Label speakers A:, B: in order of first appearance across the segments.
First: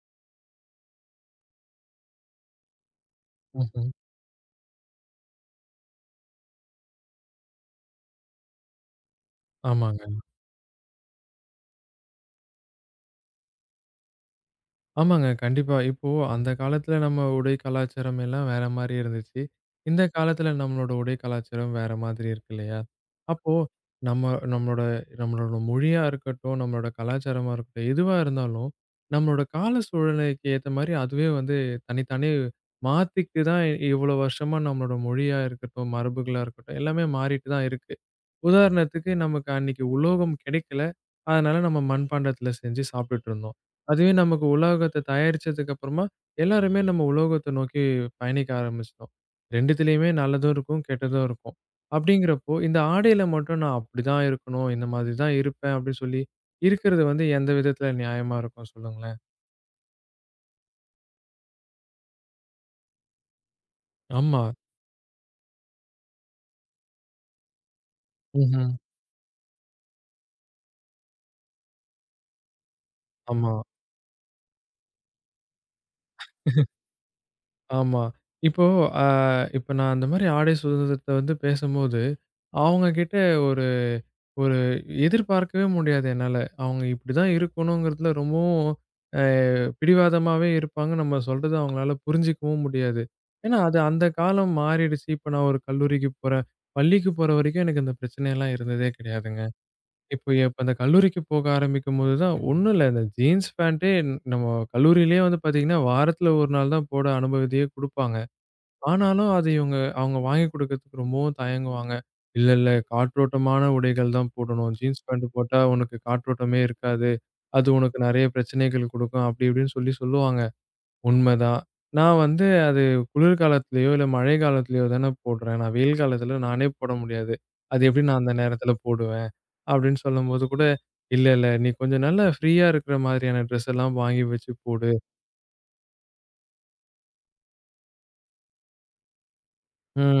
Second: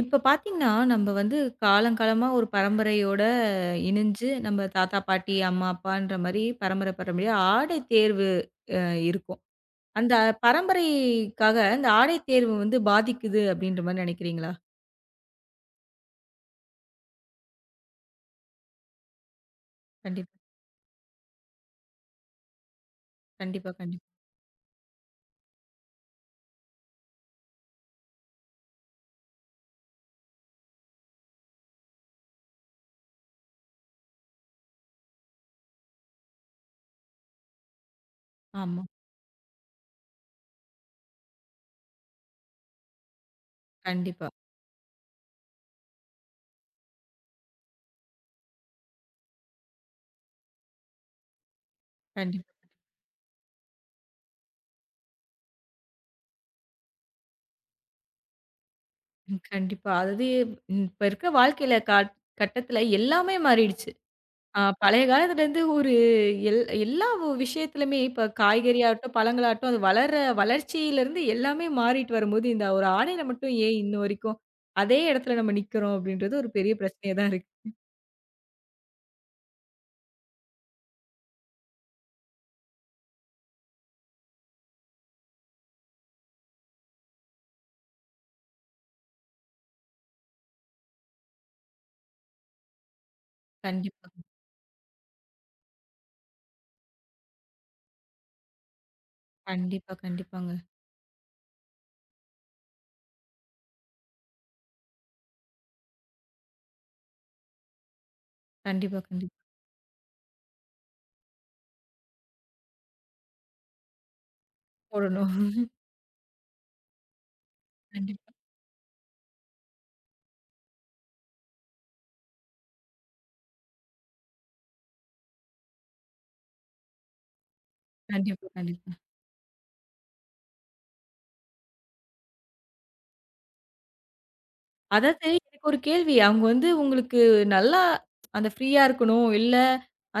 A: இப்ப பார்த்தீங்கன்னா, நம்ப வந்து காலங்காலமா ஒரு பரம்பரையோட
B: ம்ஹ்ம்.
A: இணைஞ்சு, நம்ம தாத்தா, பாட்டி, அம்மா, அப்பான்ற மாரி பரம்பரை பரம்பரையா ஆடை தேர்வு அ இருக்கும். அந்த
B: ஆமாங்க.
A: பரம்பரைக்காக அந்த ஆடை தேர்வு வந்து பாதிக்குது அப்படின்ற மாரி நெனைக்கிறீங்களா?
B: ஆமாங்க. கண்டிப்பா. இப்போ அந்த காலத்துல நம்ம உடை கலாச்சாரம் எல்லாம் வேற மாரி இருந்துச்சு. இந்த
A: கண்டிப்பா,
B: காலத்துல நம்மளோட உடை கலாச்சாரம் வேற மாதிரி இருக்கு இல்லையா? அப்போ
A: கண்டிப்பா, கண்டிப்பா.
B: நம்ம நம்மளோட நம்மளோட மொழியா இருக்கட்டும், நம்மளோட கலாச்சாரமா இருக்கட்டும், எதுவா இருந்தாலும் நம்மளோட கால சூழ்நிலைக்கு ஏத்த மாரி அதுவே வந்து தனித்தானே மாத்திக்கிட்டு தான் இவ்வளோ வருஷமா நம்மளோட மொழியா இருக்கட்டும், மரபுகளா இருக்கட்டும் எல்லாமே மாறிட்டு தான் இருக்கு.
A: ஆமா.
B: உதாரணத்துக்கு, நமக்கு அன்னைக்கு உலோகம் கிடைக்கல. அதனால நம்ம மண்பாண்டத்துல செஞ்சு சாப்பிட்டுட்டு இருந்தோம். அதுவே
A: கண்டிப்பா,
B: நமக்கு உலோகத்த தயாரிச்சதுக்கு அப்புறமா, எல்லாருமே நம்ம உலோகத்த நோக்கி பயணிக்க ஆரம்பிச்சுட்டோம். 2த்துலயுமே நல்லதும் இருக்கும், கெட்டதும் இருக்கும்.
A: கண்டிப்பா,
B: அப்படிங்கிறப்போ, இந்த ஆடையில மட்டும் நான் அப்படிதான் இருக்கணும், இந்த மாதிரி தான் இருப்பேன் அப்படின்னு சொல்லி, இருக்கிறது வந்து எந்த விதத்துல நியாயமா இருக்கும் சொல்லுங்களேன்?
A: ம். கண்டிப்பா. அதாவது ம், இப்ப இருக்க வாழ்க்கையில கட்டத்துல எல்லாமே மாறிடுச்சு.
B: ஆமா.
A: ஆ பழைய காலத்துலேருந்து ஒரு எல் எல்லா விஷயத்துலயுமே இப்ப
B: ம்ஹ்ம்.
A: காய்கறியாகட்டும், பழங்களாகட்டும், அது வளர்ற வளர்ச்சியிலேருந்து எல்லாமே மாறிட்டு வரும்போது, இந்த ஒரு ஆடையில
B: ஆமா.
A: மட்டும் ஏன் இன்ன வரைக்கும் அதே இடத்துல நம்ம நிக்கிறோம் அப்படின்றது ஒரு பெரிய பிரச்சனையா தான் இருக்கு.
B: ஆமா. இப்போ அ இப்ப நான் அந்த மாரி ஆடை சுதந்திரத்த வந்து பேசும்போது, அவங்க கிட்ட ஒரு ஒரு எதிர்பார்க்கவே முடியாது என்னால. அவங்க இப்படிதான் இருக்கணுங்கிறதுல ரொம்பவும் அ பிடிவாதமாவே இருப்பாங்க. நம்ம சொல்றத அவங்களால புரிஞ்சுக்கவும் முடியாது. ஏன்னா, அது அந்த
A: கண்டிப்பா,
B: காலம் மாறிடுச்சு. இப்ப நான் ஒரு கல்லூரிக்கு போறேன். பள்ளிக்கு போற வரைக்கும் எனக்கு இந்த பிரச்சனையெல்லாம் இருந்ததே கிடையாதுங்க.
A: கண்டிப்பா,
B: இப்போ
A: கண்டிப்பாங்க.
B: இப்ப அந்த கல்லூரிக்கு போக ஆரம்பிக்கும்போது தான் ஒண்ணும் இல்ல. இந்த ஜீன்ஸ் பேண்டே நம்ம கல்லூரியிலேயே வந்து பார்த்தீங்கன்னா, வாரத்துல ஒரு நாள் தான் போட அனுமதியே குடுப்பாங்க.
A: கண்டிப்பா,
B: ஆனாலும்
A: கண்டிப்பா.
B: அது இவங்க அவங்க வாங்கி குடுக்கறதுக்கு ரொம்பவும் தயங்குவாங்க. "இல்ல, இல்ல காற்றோட்டமான உடைகள் தான் போடணும். ஜீன்ஸ் பேண்ட்
A: போடணும்.
B: போட்டா உனக்கு காற்றோட்டமே இருக்காது. அது உனக்கு நெறைய
A: கண்டிப்பா,
B: பிரச்சனைகள் குடுக்கும்." அப்படி இப்படின்னு சொல்லி சொல்லுவாங்க. உண்மதான். நான் வந்து அது குளிர்காலத்திலயோ, இல்ல மழை காலத்திலயோ தானே போடுறேன். நான் வெயில் காலத்தில நானே போட முடியாது. அது எப்படி நான் அந்த
A: கண்டிப்பா,
B: நேரத்தில
A: கண்டிப்பா.
B: போடுவேன்? அப்படின்னு சொல்லும்போது கூட, "இல்ல, இல்ல நீ கொஞ்சம் நல்லா ஃப்ரீயா இருக்கிற மாதிரியான ட்ரெஸ் எல்லாம் வாங்கி வச்சு போடு."
A: அதாவது எனக்கு ஒரு கேள்வி. அவங்க வந்து உங்களுக்கு நல்லா அந்த ஃப்ரீயா இருக்கணும். இல்ல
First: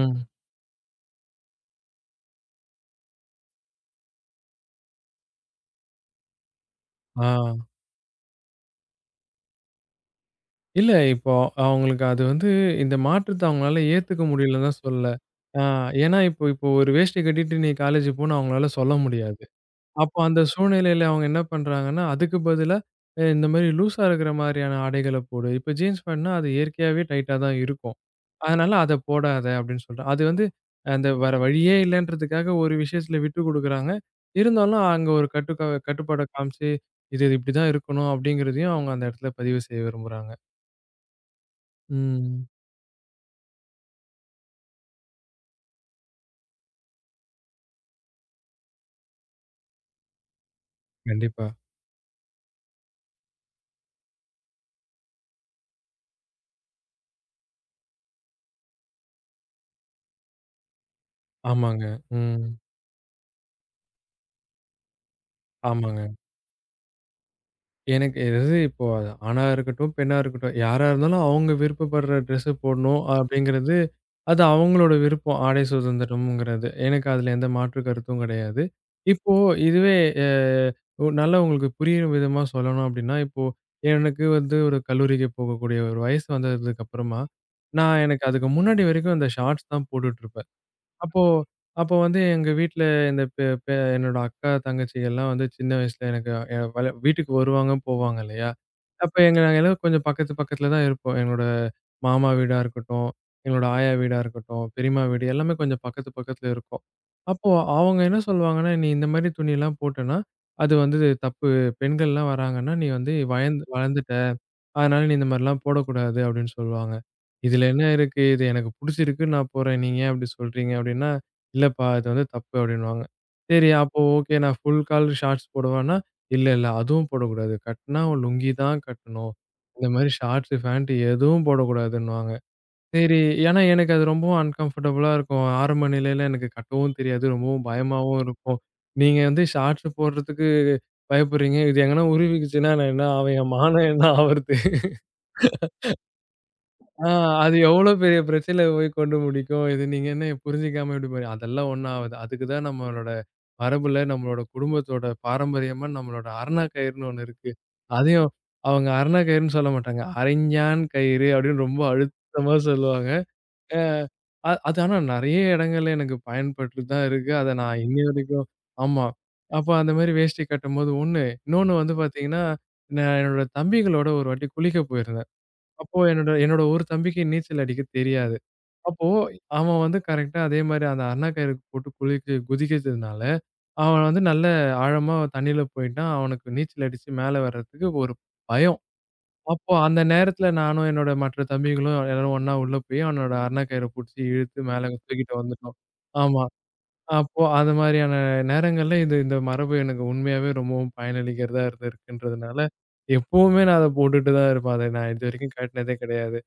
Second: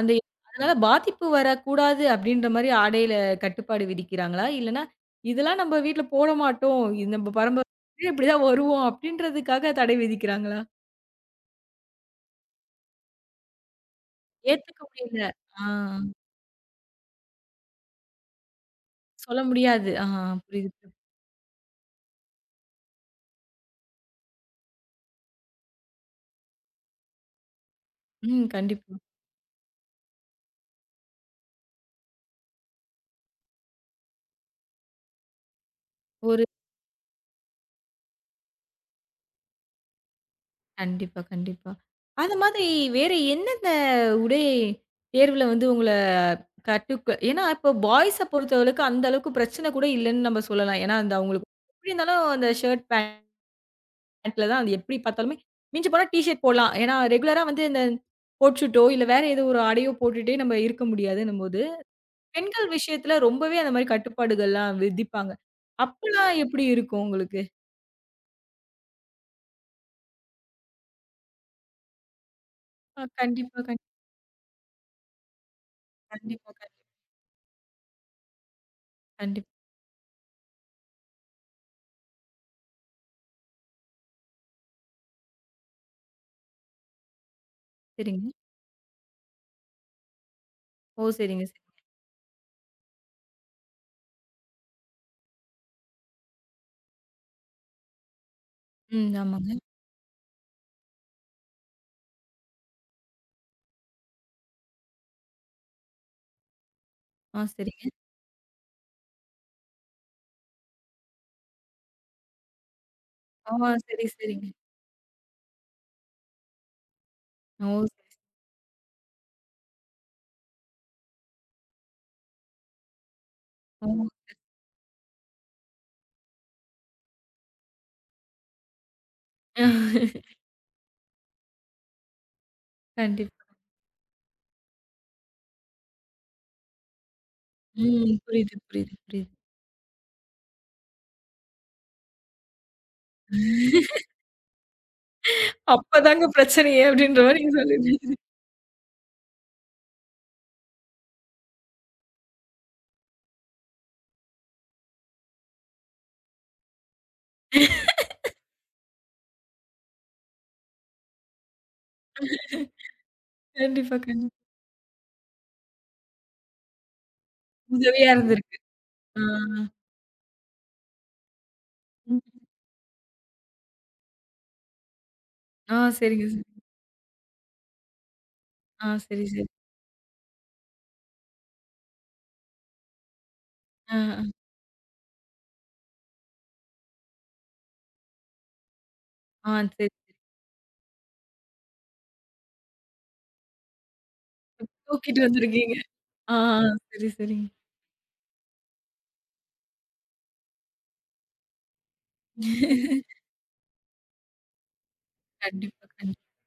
A: அந்த அதனால பாதிப்பு வரக்கூடாது அப்படின்ற மாரி ஆடையில கட்டுப்பாடு விதிக்கிறாங்களா? இல்லன்னா, இதெல்லாம் நம்ம வீட்ல போட மாட்டோம். இது
B: ஆ.
A: நம்ம பரம்பரையிலே இப்படிதான் வருவோம் அப்படின்றதுக்காக தடை விதிக்கிறாங்களா?
B: இல்ல இப்போ அவங்களுக்கு அது வந்து இந்த மாற்றத்த அவங்களால ஏத்துக்க முடியலன்னு
A: ஏத்துக்க
B: தான் சொல்லல.
A: முடியல. ஆ
B: ஆ ஏன்னா இப்போ இப்போ ஒரு வேஷ்டி கட்டிட்டு நீ காலேஜ் போன்னு அவங்களால சொல்ல
A: சொல்ல
B: முடியாது.
A: முடியாது. ஆ
B: அப்போ அந்த
A: புரியுது. புரியுது.
B: சூழ்நிலையில அவங்க என்ன பண்றாங்கன்னா, அதுக்கு பதிலா இந்த மாரி லூஸா இருக்கிற மாரியான ஆடைகள போடு. இப்ப ஜீன்ஸ் பேண்ட்னா அது இயற்கையாவே டைட்டா தான் இருக்கும்.
A: ம்
B: அதனால அத
A: கண்டிப்பா.
B: போடாத அப்படின்னு சொல்றேன். அது வந்து அந்த வேற வழியே இல்லன்றதுக்காக ஒரு விஷயத்துல விட்டு குடுக்குறாங்க. இருந்தாலும் அங்க ஒரு கட்டுப்பாட
A: ஒரு
B: காமிச்சு, இது இது இப்படிதான் இருக்கணும் அப்படிங்கிறதையும் அவங்க அந்த இடத்துல பதிவு செய்ய விரும்புறாங்க.
A: கண்டிப்பா, கண்டிப்பா. அது
B: ம்.
A: மாதிரி வேற எந்தெந்த உடை தேர்வுல வந்து உங்கள கட்டுக்கு ஏன்னா இப்போ பாய்ஸ பொறுத்தவரைக்கும் அந்த அளவுக்கு பிரச்சனை கூட இல்லன்னு நம்ம சொல்லலாம். ஏன்னா அந்த
B: கண்டிப்பா.
A: அவங்களுக்கு எப்படி இருந்தாலும் அந்த ஷர்ட், பேண்ட்ல தான் அது எப்படி பார்த்தாலுமே மிஞ்சி போனா டீ ஷர்ட் போடலாம். ஏன்னா ரெகுலரா வந்து இந்த கோட் ஷூட்டோ இல்ல வேற ஏதோ ஒரு ஆடையோ போட்டுட்டே நம்ம இருக்க முடியாதுன்னும்போது,
B: ஆமாங்க. ம்.
A: பெண்கள் விஷயத்துல ரொம்பவே அந்த மாரி கட்டுப்பாடுகள்லாம் விதிப்பாங்க.
B: ஆமாங்க.
A: அப்பலாம் எப்படி இருக்கும் உங்களுக்கு?
B: எனக்கு எது இப்போ அது ஆணா இருக்கட்டும், பெண்ணா இருக்கட்டும், யாரா இருந்தாலும் அவங்க விருப்பப்படுற ட்ரெஸ்ஸு போடணும்
A: கண்டிப்பா,
B: அப்படிங்கிறது, அது அவங்களோட விருப்பம். ஆடை
A: கண்டிப்பா,
B: சுதந்திரம்ங்கிறது.
A: கண்டிப்பா,
B: எனக்கு அதுல எந்த மாற்று கருத்தும் கிடையாது. இப்போ
A: கண்டிப்பா.
B: இதுவே அ ஒ நல்லா உங்களுக்கு புரியிற விதமா சொல்லணும் அப்படின்னா, இப்போ எனக்கு வந்து ஒரு கல்லூரிக்கு போகக்கூடிய ஒரு வயசு வந்ததுக்கு அப்புறமா, நான் எனக்கு
A: சரிங்க.
B: அதுக்கு முன்னாடி வரைக்கும் அந்த ஷார்ட்ஸ் தான் போட்டுட்டுருப்பேன்.
A: ஓ!
B: அப்போ
A: சரிங்க, சரிங்க.
B: அப்போ வந்து எங்க வீட்ல இந்த பெ பெ என்னோட அக்கா, தங்கச்சி எல்லாம் வந்து சின்ன வயசுல எனக்கு எ வல வீட்டுக்கு வருவாங்க, போவாங்க இல்லையா?
A: ம்.
B: அப்ப
A: ஆமா.
B: எங்க நாங்க எல்லாரும் கொஞ்சம் பக்கத்து பக்கத்துல தான் இருப்போம். என்னோட மாமா வீடா இருக்கட்டும், எங்களோட ஆயா வீடா இருக்கட்டும், பெரியம்மா வீடு எல்லாமே கொஞ்சம் பக்கத்து பக்கத்துல இருக்கும்.
A: ஆ,
B: அப்போ
A: சரிங்க.
B: அவங்க என்ன சொல்லுவாங்கன்னா, "நீ இந்த மாரி துணிலாம் போட்டன்னா, அது வந்து தப்பு. பெண்கள்லாம் வராங்கன்னா, நீ வந்து
A: ஆ, சரி,
B: வளர்ந்துட்ட.
A: சரிங்க.
B: அதனால நீ இந்த மாரிலாம் போடக்கூடாது" அப்படின்னு சொல்லுவாங்க. இதுல
A: ஓ!
B: என்ன
A: சரி,
B: இருக்கு? இது எனக்கு புடிச்சிருக்கு. நான் போறேன். நீங்க ஏன் அப்படி சொல்றீங்க? அப்படின்னா, "இல்லப்பா இது வந்து தப்பு" அப்படின்னுவாங்க. சரி
A: ஓ!
B: அப்போ ஓகே. நான் ஃபுல் கால் ஷார்ட்ஸ் போடவான்னா, "இல்ல, இல்ல அதுவும் போடக்கூடாது. கட்டுனா லுங்கி தான் கட்டணும். இந்த மாரி ஷார்ட்ஸ், ஃபேண்ட் எதுவும் போடக்கூடாதுன்னுவாங்க." சரி.
A: கண்டிப்பா.
B: ஏன்னா எனக்கு அது ரொம்பவும் அன்கம்ஃபர்டபுளா இருக்கும். ஆரம்ப நிலையில எனக்கு கட்டவும் தெரியாது. ரொம்பவும்
A: ம்.
B: பயமாவும்
A: புரியுது,
B: இருக்கும்.
A: புரியுது,
B: நீங்க
A: புரியுது.
B: வந்து ஷார்ட்ஸ் போடுறதுக்கு பயப்படுறீங்க. இது எங்கனா உருவிக்கிச்சுன்னா நான் என்ன ஆவேன்? என் மானம் என்ன ஆவறது?
A: அப்பதாங்க பிரச்சனையே
B: ஆ
A: அப்படின்ற மாரி நீங்க
B: அது எவ்வளோ
A: சொல்லுங்க.
B: பெரிய பிரச்சனையில போய் கொண்டு முடிக்கும். இது நீங்க என்ன புரிஞ்சுக்காம இப்டி போறீங்க. அதெல்லாம் ஒண்ணும் ஆவாது. அதுக்கு தான் நம்மளோட மரபுல, நம்மளோட குடும்பத்தோட பாரம்பரியமா நம்மளோட அரணா கயிறுன்னு ஒண்ணு இருக்கு. அதையும் அவங்க அரணா கயிறுன்னு சொல்ல மாட்டாங்க. "அரைஞாண் கயிறு" அப்டின்னு ரொம்ப அழுத்தமா சொல்லுவாங்க.
A: கண்டிப்பா,
B: அஹ்
A: கண்டிப்பா.
B: அ அது ஆனா நெறைய இடங்கள்ல எனக்கு பயன்பட்டு தான் இருக்கு. அத நான் இன்னி
A: உதவியா
B: வரைக்கும்
A: இருந்திருக்கு.
B: ஆமா.
A: ஆ,
B: அப்ப அந்த மாரி வேஷ்டி கட்டும்போது ஒண்ணு. இன்னொன்னு வந்து
A: ம்.
B: பார்த்தீங்கன்னா, நான் என்னோட தம்பிகளோட ஒரு வாட்டி குளிக்க போயிருந்தேன்.
A: ஆ,
B: அப்போ
A: சரிங்க,
B: என்னோட
A: சரி.
B: என்னோட ஒரு தம்பிக்கு நீச்சல் அடிக்க தெரியாது.
A: ஆ,
B: அப்போ
A: சரி, சரி.
B: அவன் வந்து கரெக்ட்டா அதே மாரி அந்த அண்ணா கயிறுக்கு போட்டு குளிக்க குதிக்கிறதுனால,
A: ஆ,
B: அவன் வந்து
A: ஆ,
B: நல்ல ஆழமா தண்ணீல போயிட்டான். அவனுக்கு நீச்சல் அடிச்சு மேல வர்றதுக்கு ஒரு பயம்.
A: ஆ,
B: அப்போ
A: சரி.
B: அந்த நேரத்துல நானும் என்னோட மற்ற தம்பிகளும் எல்லாரும் ஒண்ணா உள்ள போய் அவனோட அண்ணா கயிற புடிச்சு இழுத்து மேல
A: தூக்கிட்டு
B: தூக்கிட்டு
A: வந்திருக்கீங்க.
B: வந்துட்டோம்.
A: ஆ,
B: ஆமா.
A: ஆ, சரி,
B: அப்போ
A: சரிங்க.
B: அது மாரியான நேரங்கள்ல இது இந்த மரபு எனக்கு உண்மையாவே ரொம்பவும் பயனளிக்கிறதா இருந்திருக்குன்றதுனால, எப்பவுமே நான் அத போட்டுட்டு தான் இருப்பேன். அத நான் இதுவரைக்கும்
A: கண்டிப்பா,
B: கழட்டுனதே கிடையாது.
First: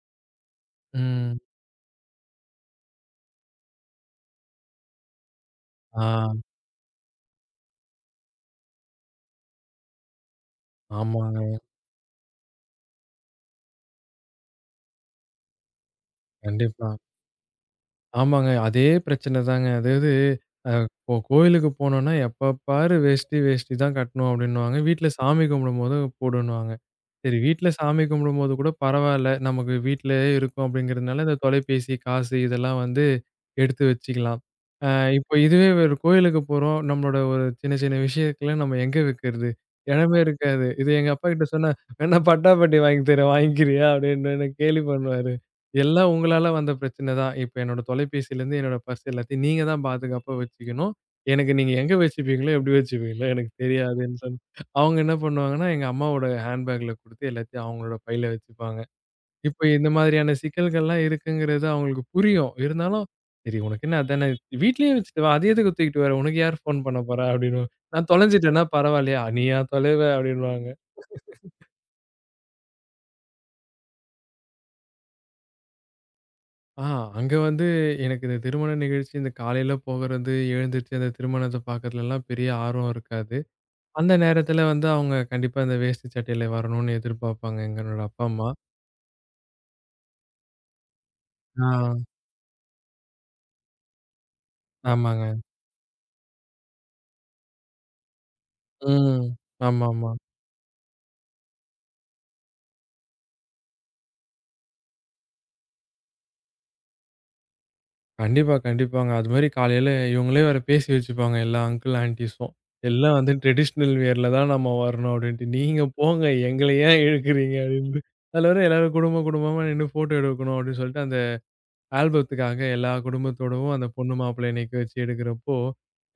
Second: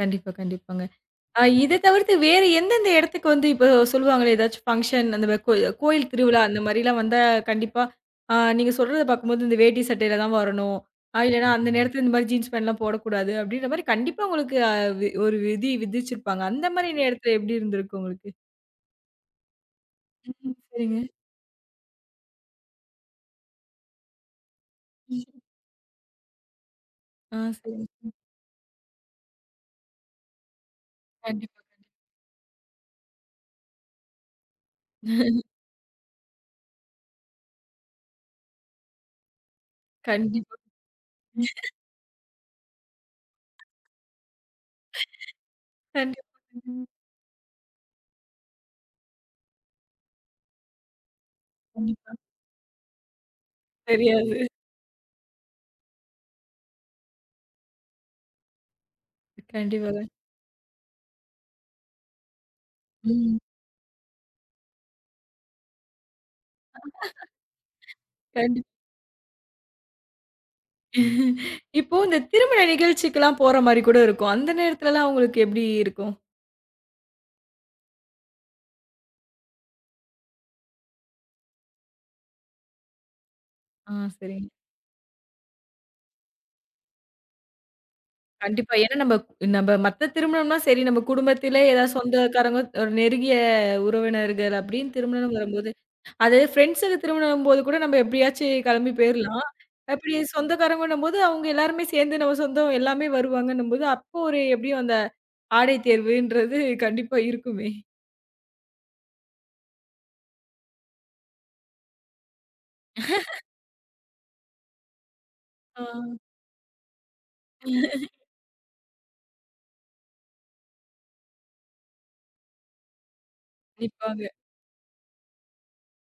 A: கண்டிப்பா, கண்டிப்பாங்க.
B: ம்.
A: இத தவிர்த்து வேற எந்தெந்த இடத்துக்கு வந்து இப்போ சொல்லுவாங்களே ஏதாச்சும் ஃபங்ஷன் அந்த மாரி
B: ஆ.
A: கோயில் திருவிழா அந்த மாரிலாம் வந்தா கண்டிப்பா, நீங்க சொல்றத பார்க்கும்போது இந்த வேட்டி சட்டையில தான் வரணும்.
B: ஆமாங்க.
A: இல்லன்னா அந்த நேரத்துல இந்த மாரி ஜீன்ஸ் பேண்ட்லாம் போடக்கூடாது அப்படின்ற மாரி கண்டிப்பா உங்களுக்கு ஒரு விதி விதிச்சிருப்பாங்க. அந்த
B: கண்டிப்பா.
A: மாரி நேரத்துல எப்படி இருந்திருக்கு உங்களுக்கு?
B: ஆமாங்க. அதே பிரச்சனை தாங்க. அதாவது,
A: ம். சரிங்க.
B: இப்போ கோயிலுக்கு போனோம்னா, எப்ப பாரு வேஷ்டி, வேஷ்டி தான் கட்டணும் அப்டின்னுவாங்க. வீட்ல சாமி கும்பிடும்போது போடுன்னுவாங்க.
A: ஆ
B: சரி வீட்ல சாமி
A: சரிங்க.
B: கும்பிடும்போது கூட பரவால்ல. நமக்கு வீட்லயே இருக்கோம் அப்டிங்கிறதுனால, இந்த
A: கண்டிப்பா.
B: தொலைபேசி, காசு இதெல்லாம் வந்து எடுத்து வச்சுக்கலாம். அ இப்போ இதுவே ஒரு கோயிலுக்கு போறோம். நம்மளோட ஒரு சின்ன, சின்ன விஷயத்துல நம்ம எங்க வைக்கிறது? இடமே
A: கண்டிப்பா.
B: இருக்காது. இது எங்க அப்பாகிட்ட சொன்னா, "வேணா பட்டாப்பட்டி வாங்கி தரேன் வாங்கிக்கிறியா?" அப்டின்னு என்ன கேலி பண்ணுவாரு. எல்லாம்
A: கண்டிப்பா.
B: உங்களால வந்த பிரச்சனை தான். இப்ப என்னோட தொலைபேசிலேருந்து என்னோட பர்ஸ் எல்லாத்தையும் நீங்க தான் பாதுகாப்பா வச்சுக்கணும். எனக்கு நீங்க எங்க
A: கண்டிப்பா.
B: வச்சுப்பீங்களோ, எப்படி வச்சுப்பீங்களோ எனக்கு தெரியாதுன்னு சொன்
A: தெரியாது.
B: அவங்க என்ன பண்ணுவாங்கன்னா, எங்க அம்மாவோட ஹேண்ட் பேக்ல குடுத்து எல்லாத்தையும் அவங்களோட பையில வச்சுப்பாங்க. இப்ப இந்த
A: கண்டிப்பாங்க.
B: மாதிரியான சிக்கல்கள்லாம் இருக்குங்கிறது அவங்களுக்கு புரியும். இருந்தாலும்,
A: ம்.
B: "சரி உனக்கு என்ன அதானே வீட்லயே வச்சுட்டு வா. அது எதுக்கு தூக்கிட்டு வர? உனக்கு யார் ஃபோன் பண்ண போறா?" அப்படின்னுவேன். நான் தொலைஞ்சுட்டேன்னா
A: கண்டிப்பா.
B: பரவாயில்லையா? நீயா தொலைவ அப்படின்னுவாங்க.
A: இப்போ இந்த திருமண நிகழ்ச்சிக்குலாம் போற மாரி கூட இருக்கும். அந்த நேரத்துலலாம் உங்களுக்கு எப்படி இருக்கும்?
B: ஆ அங்க வந்து எனக்கு இந்த திருமண நிகழ்ச்சி இந்த காலையில போகுறது, எழுந்துருச்சு அந்த திருமணத்த பார்க்கறதுலலாம் பெரிய ஆர்வம் இருக்காது.
A: ஆ
B: அந்த
A: சரிங்க.
B: நேரத்துல வந்து அவங்க கண்டிப்பா இந்த வேஷ்டி சட்டையில வரணும்னு எதிர்பார்ப்பாங்க எங்களோட அப்பா, அம்மா.
A: கண்டிப்பா. ஏன்னா நம்ம நம்ம மத்த திருமணம்னா சரி, நம்ம குடும்பத்திலே
B: ஆ,
A: ஏதாவது சொந்தக்காரங்க, ஒரு நெருங்கிய உறவினர்கள் அப்படின்னு திருமணம்
B: ஆமாங்க.
A: வரும்போது, அது ஃப்ரெண்ட்ஸுக்கு திருமணம்போது கூட நம்ம எப்படியாச்சும் கிளம்பி
B: ம்.
A: போயிரலாம்.
B: ஆமாமா.
A: அப்படி சொந்தக்காரங்கன்னும்போது அவங்க எல்லாருமே சேர்ந்து நம்ம சொந்தம் எல்லாமே வருவாங்கன்னும்போது, அப்போ ஒரு எப்படியும் அந்த ஆடை தேர்வுன்றது கண்டிப்பா இருக்குமே.
B: கண்டிப்பா, கண்டிப்பாங்க. அது மாரி காலையில இவங்களே வேற பேசி வச்சுப்பாங்க எல்லா அங்கிள், ஆன்டீஸும். எல்லாம் வந்து ட்ரெடிஷ்னல் வியர்ல தான் நம்ம வரணும் அப்படின்ட்டு. நீங்க
A: ஆ.
B: போங்க எங்கள ஏன் இழுக்குறீங்க அப்படின்னு. அதுல வேற எல்லாரும் குடும்ப குடும்பமா நின்னு ஃபோட்டோ எடுக்கணும் அப்படின்னு சொல்லிட்டு அந்த ஆல்பத்துக்காக எல்லா குடும்பத்தோடவும் அந்த பொண்ணு
A: கண்டிப்பாங்க.
B: மாப்பிள்ளைய நிக்க வச்சு எடுக்கிறப்போ,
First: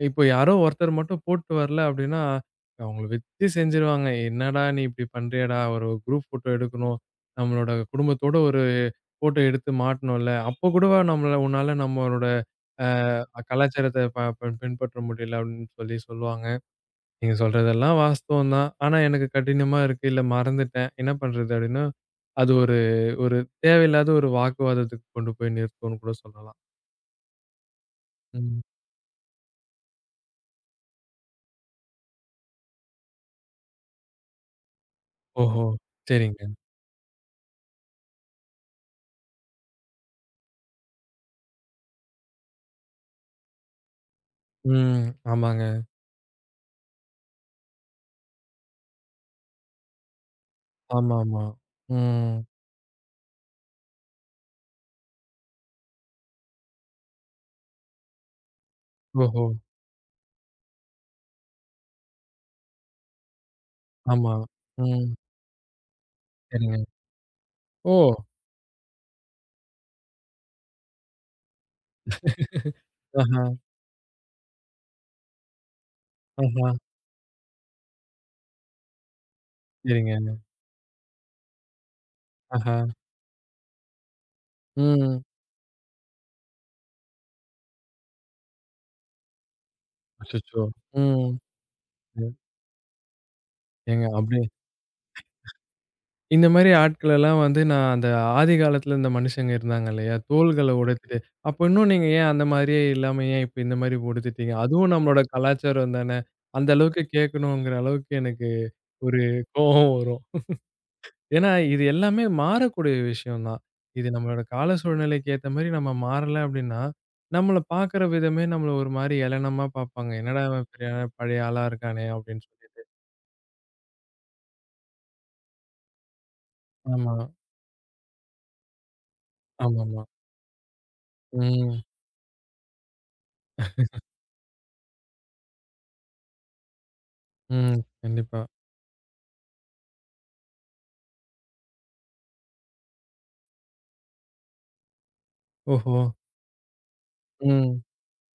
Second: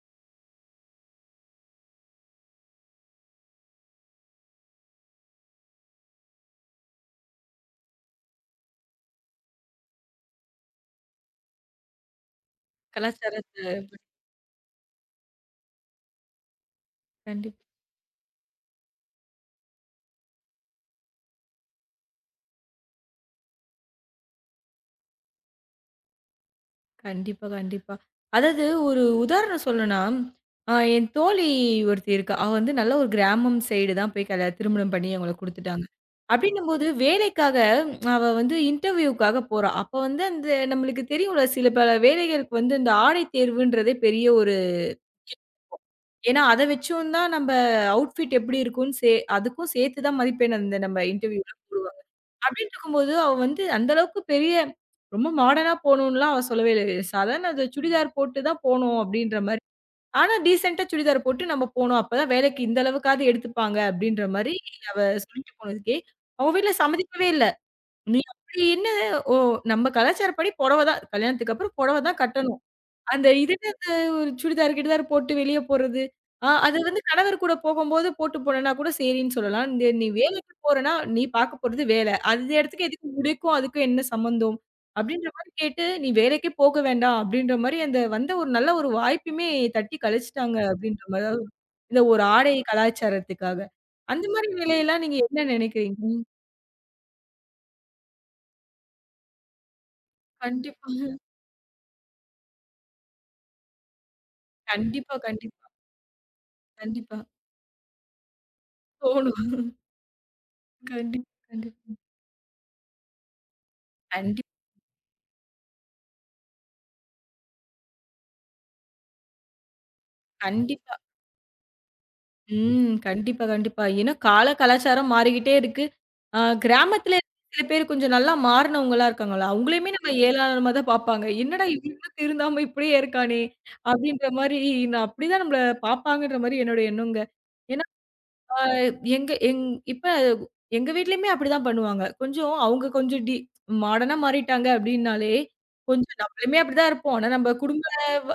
B: இப்போ யாரோ ஒருத்தர் மட்டும் போட்டு வரல அப்படின்னா, அவங்கள வச்சு செஞ்சுருவாங்க. "என்னடா நீ இப்படி பண்றியேடா? ஒரு குரூப் ஃபோட்டோ எடுக்கணும். நம்மளோட குடும்பத்தோட ஒரு ஃபோட்டோ எடுத்து மாட்டணும்ல. அப்போ கூடவா நம்மள உன்னால நம்மளோட அ
A: கலாச்சாரத்த பத்தி
B: கலாச்சாரத்த ப ப- பின்பற்ற முடியல" அப்படின்னு சொல்லி சொல்லுவாங்க. நீங்க
A: கண்டிப்பா.
B: சொல்றதெல்லாம் வாஸ்தவம் தான். ஆனா, எனக்கு கடினமா இருக்கு. இல்ல மறந்துட்டேன். என்ன பண்றது? அப்டின்னா, அது ஒரு ஒரு தேவையில்லாத ஒரு வாக்குவாதத்துக்கு கொண்டு போய் நிறுத்தும்னு கூட சொல்லலாம்.
A: கண்டிப்பா, கண்டிப்பா.
B: ம்.
A: அதாவது ஒரு உதாரணம் சொல்லணும்னா, என் தோழி ஒருத்தி இருக்கா. அவ வந்து நல்ல ஒரு கிராமம் சைடு தான் போய் திருமணம் பண்ணி அவங்கள
B: ஓஹோ!
A: குடுத்துட்டாங்க.
B: சரிங்க.
A: அப்டின்னும்போது வேலைக்காக ம், அவ வந்து இன்டர்வியூக்காக போறா. அப்ப வந்து அந்த நம்மளுக்கு தெரியும்ல சில பல வேலைகளுக்கு வந்து இந்த ஆடை தேர்வுன்றதே பெரிய ஒரு
B: ம். ஆமாங்க.
A: ஏன்னா அத வச்சும் தான் நம்ப அவுட்ஃபிட் எப்டி இருக்கும்னு சே அதுக்கும் சேர்த்து தான் மதிப்பெண் அந்த நம்ம
B: ஆமாமா.
A: இன்டர்வியூலாம் போடுவாங்க.
B: ம்.
A: அப்டின்ட்டு இருக்கும்போது, அவ வந்து அந்த அளவுக்கு பெரிய ரொம்ப மாடர்னா போணும்லாம் அவ சொல்லவே இல்ல. சாதாரண அது சுடிதார் போட்டு தான் போணும் அப்டின்ற
B: ஓஹோ!
A: மாரி. ஆனா டீசென்ட்டா சுடிதார் போட்டு நம்ம போணும். அப்பதான் வேலைக்கு இந்த அளவுக்காவது எடுத்துப்பாங்க அப்டின்ற
B: ஆமா.
A: மாரி அவ
B: ம்.
A: சொல்லிட்டு போனதுக்கே, அவங்க வீட்ல
B: சரிங்க.
A: சம்மதிக்கவே இல்ல.
B: ஓ!
A: நீ அப்டி என்ன ஓ நம்ம கலாச்சாரப்படி புடவ தான் கல்யாணத்துக்கு அப்புறம் புடவ தான் கட்டணும். அந்த
B: ஆஹா,
A: இதுல அந்த ஒரு சுடிதார் கிடிதார் போட்டு வெளிய போறது. ஆ
B: ஆஹா.
A: அது வந்து கணவர் கூட போகும்போது போட்டு போனேன்னா கூட சரின்னு சொல்லலாம். இந்த நீ
B: சரிங்க.
A: வேலைக்கு போறன்னா, நீ பாக்க போறது வேலை. அந்த
B: ஆஹா.
A: இடத்துக்கு எதுக்கு முடிக்கும் அதுக்கும் என்ன சம்மந்தம்?
B: ம்.
A: அப்படின்ற மாரி கேட்டு, நீ வேலைக்கே போக வேண்டாம் அப்படின்ற மாரி அந்த வந்த ஒரு நல்ல ஒரு வாய்ப்புமே தட்டி கழிச்சுட்டாங்க
B: அச்சச்சோ!
A: அப்படின்ற மாரி
B: ம்.
A: தான். இந்த ஒரு ஆடை கலாச்சாரத்துக்காக.
B: ஏங்க
A: அந்த
B: அப்டி
A: மாரி நிலையெல்லாம் நீங்க என்ன நினைக்கிறீங்க? ம்.
B: இந்த மாரி ஆட்கள் எல்லாம் வந்து நான் அந்த ஆதி காலத்துல இந்த மனுஷங்க இருந்தாங்க இல்லையா? தோள்கள
A: கண்டிப்பாங்க.
B: உடைத்துட்டு, அப்ப இன்னும் நீங்க ஏன் அந்த மாரியே இல்லாம ஏன் இப்ப இந்த மாரி உடுத்திட்டீங்க? அதுவும்
A: கண்டிப்பா,
B: நம்மளோட
A: கண்டிப்பா,
B: கலாச்சாரம் தானே! அந்த அளவுக்கு
A: கண்டிப்பா.
B: கேட்கணுங்கிற அளவுக்கு எனக்கு ஒரு
A: தோணும்.
B: கோவம் வரும்.
A: கண்டிப்பா,
B: ஏன்னா, இது
A: கண்டிப்பா.
B: எல்லாமே மாறக்கூடிய விஷயம் தான். இது நம்மளோட
A: கண்டிப்
B: கால சூழ்நிலைக்கு ஏத்த மாரி நம்ம மாறல அப்டின்னா, நம்மள பார்க்குற விதமே நம்மள ஒரு மாரி ஏளனமா பார்ப்பாங்க. "என்னடா இவன்
A: கண்டிப்
B: பெரிய பழைய ஆளா இருக்கானே!" அப்டின்னு சொல்லிட்டு.
A: ம். கண்டிப்பா, கண்டிப்பா. ஏன்னா கால கலாச்சாரம் மாறிக்கிட்டே இருக்கு. அ கிராமத்துல
B: ஆமா.
A: சில பேர் கொஞ்சம் நல்லா மாறுனவங்களா இருக்காங்கல்ல, அவங்களையுமே
B: ஆமாமா.
A: நம்ம ஏளனமா தான் பார்ப்பாங்க. என்னடா
B: ம்.
A: இவன் இன்னும் திருந்தாம இப்படியே இருக்கானே! அப்படின்ற மாரி நான் அப்படிதான் நம்மள பார்ப்பாங்கன்ற மாரி என்னோட எண்ணங்க.
B: ம்.
A: ஏன்னா
B: கண்டிப்பா.
A: அ எங்க எங் இப்ப எங்க வீட்லயுமே அப்படிதான் பண்ணுவாங்க. கொஞ்சம் அவங்க கொஞ்சம் மாடர்னா மாறிட்டாங்க அப்படின்னாலே,
B: ஓஹோ!
A: கொஞ்சம் நம்மளுமே அப்படிதான் இருப்போம். ஆனா நம்ம
B: ம்.
A: குடும்ப வ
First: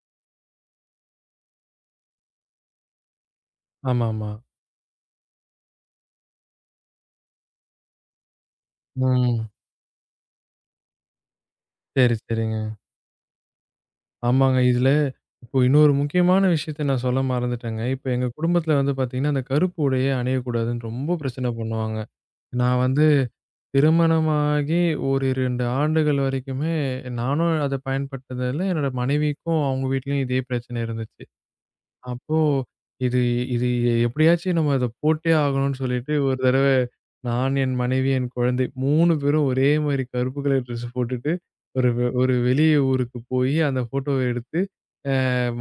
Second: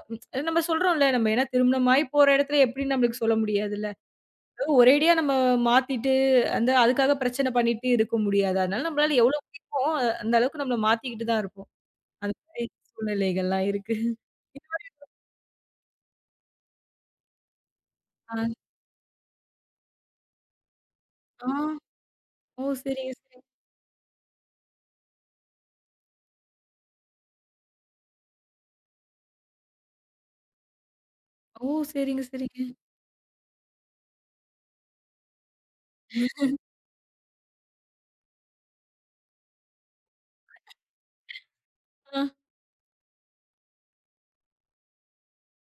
A: நம்ம சொல்றோம்ல, நம்ம ஏன்னா திருமணமாயி போற இடத்துல எப்படின்னு நம்மளுக்கு சொல்ல முடியாதுல்ல.
B: ஆமாமா.
A: ஒரேடியா நம்ம மாத்திட்டு, அந்த அதுக்காக பிரச்சனை பண்ணிட்டு இருக்க முடியாது. அதனால நம்மளால எவ்ளோ
B: ம்.
A: முடியுமோ, அ- அந்த அளவுக்கு நம்மள மாத்திக்கிட்டு தான் இருப்போம்.
B: சரி,
A: அந்த
B: சரிங்க.
A: மாரி சூழ்நிலைகள்லாம் இருக்கு.
B: ஆமாங்க. இதுல இப்போ இன்னொரு முக்கியமான விஷயத்த நான் சொல்ல மறந்துட்டேங்க. இப்ப எங்க
A: ஆ,
B: குடும்பத்துல வந்து பாத்தீங்கன்னா, அந்த கருப்பு உடையே அணியக்கூடாதுன்னு ரொம்ப
A: ஆ.
B: பிரச்சனை பண்ணுவாங்க.
A: ஓ!
B: நான் வந்து
A: சரிங்க, சரிங்க.
B: திருமணமாகி ஒரு 2 ஆண்டுகள் வரைக்குமே நானும் அத பயன்படுத்துனதில்ல. என்னோட மனைவிக்கும் அவங்க வீட்லயும் இதே பிரச்சனை இருந்துச்சு.
A: ஓ! சரிங்க,
B: அப்போ
A: சரிங்க.
B: இது இது எப்படியாச்சும் நம்ம அத போட்டே ஆகணும்னு சொல்லிட்டு ஒரு தடவ நான், என் மனைவி, என் குழந்தை 3 பேரும் ஒரே மாரி கருப்பு கலர் ட்ரெஸ் போட்டுட்டு ஒரு
A: ஆ.
B: ஒரு வெளிய ஊருக்கு போயி அந்த ஃபோட்டோவ எடுத்து அ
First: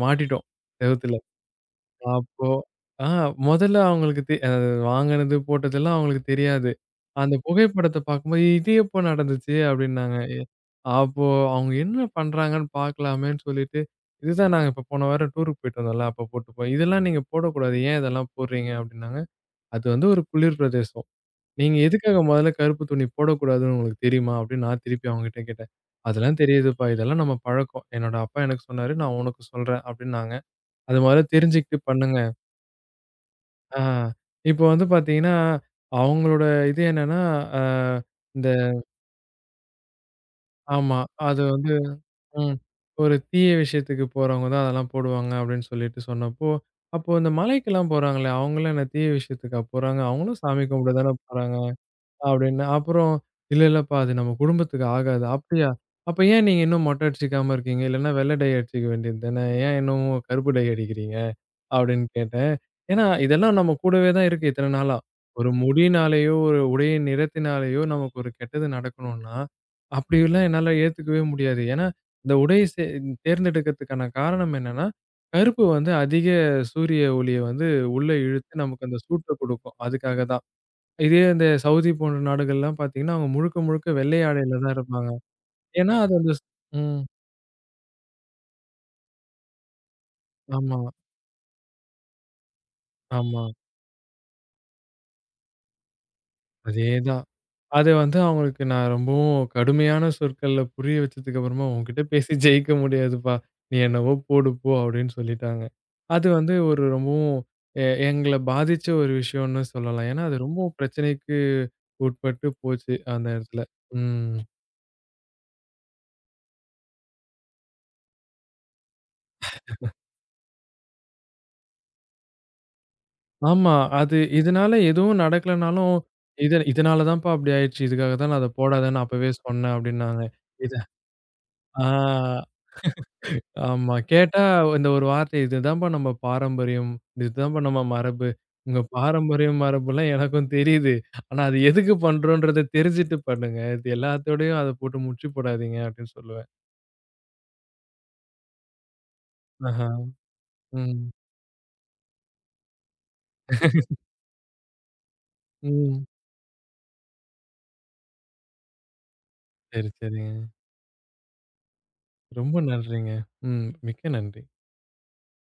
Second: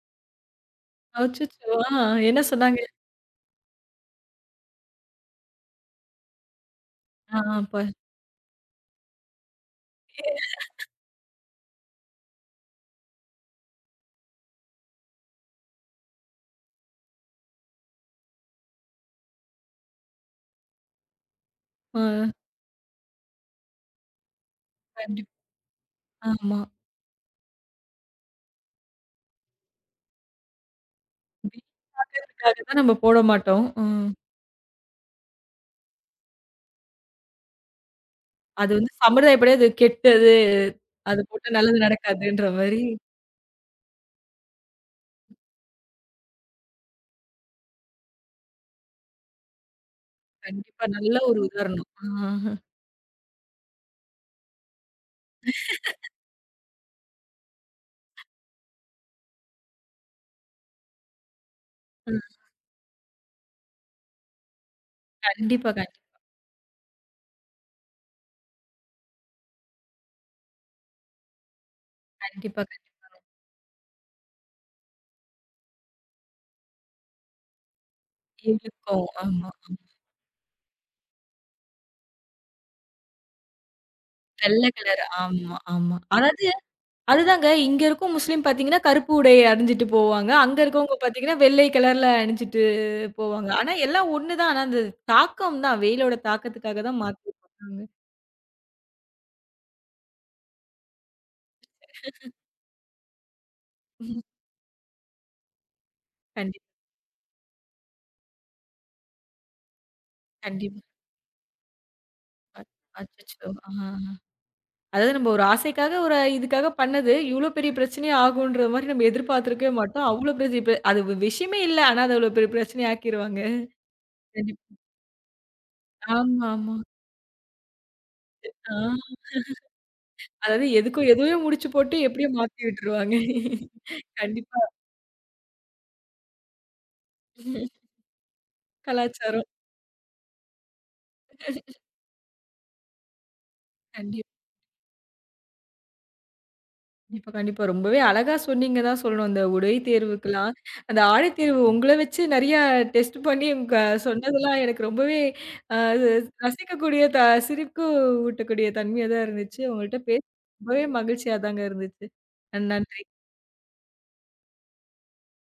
B: மாட்டிட்டோம் செவுத்துல.
A: அச்சச்சோ! ஆ என்ன
B: அப்போ
A: சொன்னாங்க?
B: ஆ மொதல்ல அவங்களுக்கு தெ அ வாங்குனது, போட்டதெல்லாம் அவங்களுக்கு தெரியாது. அந்த
A: ஆ அப்ப
B: புகைப்படத்த பார்க்கும்போது, "இது எப்போ நடந்துச்சு?" அப்படின்னாங்க. எ அப்போ அவங்க என்ன பண்றாங்கன்னு பார்க்கலாமேன்னு சொல்லிட்டு, "இதுதான் நாங்க இப்ப போன வாரம் டூருக்கு போயிட்டு வந்தோம்ல, அப்ப போட்டுப்போம். இதெல்லாம் நீங்க போடக்கூடாது. ஏன் இதெல்லாம் போடுறீங்க?" அப்படின்னாங்க. "அது வந்து ஒரு குளிர் பிரதேசம். நீங்க எதுக்காக
A: ஆ
B: மொதல்ல கருப்பு துணி போடக்கூடாதுன்னு உங்களுக்கு தெரியுமா?" அப்படின்னு நான் திருப்பி
A: கண்டிப்பா.
B: அவங்ககிட்ட கேட்டேன். "அதெல்லாம்
A: ஆமா.
B: தெரியுதுப்பா. இதெல்லாம் நம்ம பழக்கம். என்னோட அப்பா எனக்கு சொன்னாரு. நான் உனக்கு சொல்றேன்" அப்படின்னாங்க. அது மொதல்ல
A: வீண்
B: தெரிஞ்சுக்கிட்டு பண்ணுங்க.
A: ஆக்குறதுக்காக தான் நம்ம போட மாட்டோம்.
B: ஆ.
A: ம்.
B: இப்போ வந்து பார்த்தீங்கன்னா, அவங்களோட இது என்னன்னா, அ இந்த
A: அது வந்து சம்பிரதாயப்படி அது கெட்டது.
B: ஆமா.
A: அது
B: அது
A: போட்டா
B: வந்து
A: நல்லது நடக்காதுன்ற
B: ம்.
A: மாரி,
B: ஒரு தீய விஷயத்துக்கு போறவங்க தான் அதெல்லாம் போடுவாங்க அப்படின்னு சொல்லிட்டு சொன்னப்போ, அப்போ இந்த மலைக்கெல்லாம் போறாங்களே, அவங்கலாம் என்ன தீய விஷயத்துக்கா போறாங்க? அவங்களும் சாமி
A: கண்டிப்பா
B: கும்பிட தானே
A: நல்ல ஒரு
B: போறாங்க.
A: உதாரணம். ஆ.
B: அப்படின்னு. அப்புறம் இல்ல இல்லப்பா அது நம்ம குடும்பத்துக்கு ஆகாது. அப்படியா? அப்ப ஏன் நீங்க இன்னும் மொட்டை அடிச்சுக்காம இருக்கீங்க? இல்லன்னா வெள்ளை டை அடிச்சுக்க வேண்டியது தானே? ஏன் இன்னமும் கருப்பு டை அடிக்கிறீங்க? அப்படின்னு
A: ம்.
B: கேட்டேன். ஏன்னா, இதெல்லாம் நம்ம கூடவே தான் இருக்கு இத்தன நாளா. ஒரு
A: கண்டிப்பா, கண்டிப்பா,
B: முடியினாலேயோ, ஒரு உடையின் நிறத்தினாலேயோ நமக்கு ஒரு கெட்டது நடக்கணும்னா, அப்படிலாம் என்னால ஏத்துக்கவே முடியாது. ஏன்னா, இந்த உடைய
A: கண்டிப்பா.
B: சே தேர்ந்தெடுக்கிறதுக்கான காரணம் என்னன்னா, கருப்பு வந்து அதிக சூரிய ஒளிய வந்து உள்ள இழுத்து நமக்கு அந்த
A: இருக்கும்.
B: சூட்ட
A: ஆமா.
B: குடுக்கும். அதுக்காக தான். இதே இந்த சவுதி போன்ற நாடுகள்லாம் பார்த்தீங்கன்னா, அவங்க முழுக்க முழுக்க வெள்ளை ஆடையில
A: வெள்ள
B: தான்
A: கலர்.
B: இருப்பாங்க.
A: ஆமா, ஆமா.
B: ஏன்னா, அது அந்த ஸ்
A: அதாவது
B: ம்.
A: அதுதாங்க இங்க இருக்கும் முஸ்லீம் பார்த்தீங்கன்னா, கருப்பு உடை அணிஞ்சிட்டு போவாங்க. அங்க
B: ஆமா,
A: இருக்கவங்க பார்த்தீங்கன்னா, வெள்ளை கலர்ல அணிஞ்சிட்டு
B: ஆமா.
A: போவாங்க. ஆனா எல்லாம் ஒண்ணு தான். ஆனா அந்த தாக்கம் தான். வெயிலோட தாக்கத்துக்காக தான்
B: அதேதான்.
A: மாத்தி போட்டாங்க.
B: அது வந்து அவங்களுக்கு நான் ரொம்பவும் கடுமையான சொற்கள்ல புரிய வச்சதுக்கு அப்புறமா, "உன்கிட்ட பேசி ஜெயிக்க முடியாதுப்பா. நீ என்னவோ
A: ம்.
B: போடு போ" அப்படின்னு சொல்லிட்டாங்க. அது வந்து
A: கண்டிப்பா,
B: ஒரு ரொம்பவும் எங்கள பாதிச்ச ஒரு விஷயம்னு சொல்லலாம். ஏன்னா, அது ரொம்பவும்
A: கண்டிப்பா.
B: பிரச்சனைக்கு உட்பட்டு போச்சு அந்த
A: அச்சச்சோ!
B: இடத்துல.
A: ஆ.
B: ம்.
A: அதாவது நம்ம ஒரு ஆசைக்காக ஒரு இதுக்காக பண்ணது, இவ்ளோ பெரிய பிரச்சனையா ஆகுன்ற மாரி நம்ம எதிர்பார்த்திருக்கவே மாட்டோம். அவ்ளோ பெரிய அது விஷயமே இல்ல. ஆனா, அது அவ்ளோ பெரிய பிரச்சனைய ஆக்கிருவாங்க.
B: ஆமா. அது இதனால
A: கண்டிப்பா.
B: எதுவும் நடக்கலனாலும்,
A: ஆமா,
B: "இது
A: ஆமா.
B: இதனால தான்ப்பா அப்படி ஆயிடுச்சு. இதுக்காக தான் நான் அத
A: ஆ.
B: போடாதேன்னு அப்பவே சொன்னேன்" அப்படின்னாங்க.
A: அதாவது
B: இத
A: எதுக்கும் எதையோ முடிச்சு போட்டு எப்படியோ
B: ஆ.
A: மாத்தி விட்டுருவாங்க.
B: ஆமா. கேட்டா
A: கண்டிப்பா.
B: இந்த ஒரு வார்த்தை, "இதுதாம்பா நம்ம பாரம்பரியம். இதுதாம்பா நம்ம மரபு." உங்க
A: கலாச்சாரம்.
B: பாரம்பரியம், மரபுலாம் எனக்கும் தெரியுது. ஆனா அது எதுக்கு பண்றோன்றத தெரிஞ்சுட்டு பண்ணுங்க. இது
A: கண்டிப்பா,
B: எல்லாத்தோடயும் அத போட்டு முற்றி போடாதீங்க அப்படின்னு சொல்லுவேன்.
A: கண்டிப்பா, கண்டிப்பா. ரொம்பவே அழகா சொன்னீங்க தான் சொல்லணும். அந்த உடை
B: ஆஹா.
A: தேர்வுக்கெல்லாம்,
B: ம்.
A: அந்த ஆடை தேர்வு உங்கள வச்சு நெறையா டெஸ்ட் பண்ணி உங்க சொன்னதெல்லாம் எனக்கு ரொம்பவே
B: ம்.
A: அது ரசிக்கக்கூடிய சிரிப்பு ஊட்டக்கூடிய தன்மையா தான் இருந்துச்சு.
B: சரி,
A: உங்கள்ட்ட பேச
B: சரிங்க.
A: ரொம்பவே மகிழ்ச்சியா தாங்க இருந்துச்சு.
B: ரொம்ப நன்றிங்க.
A: நன்றி.
B: ம். மிக்க நன்றி.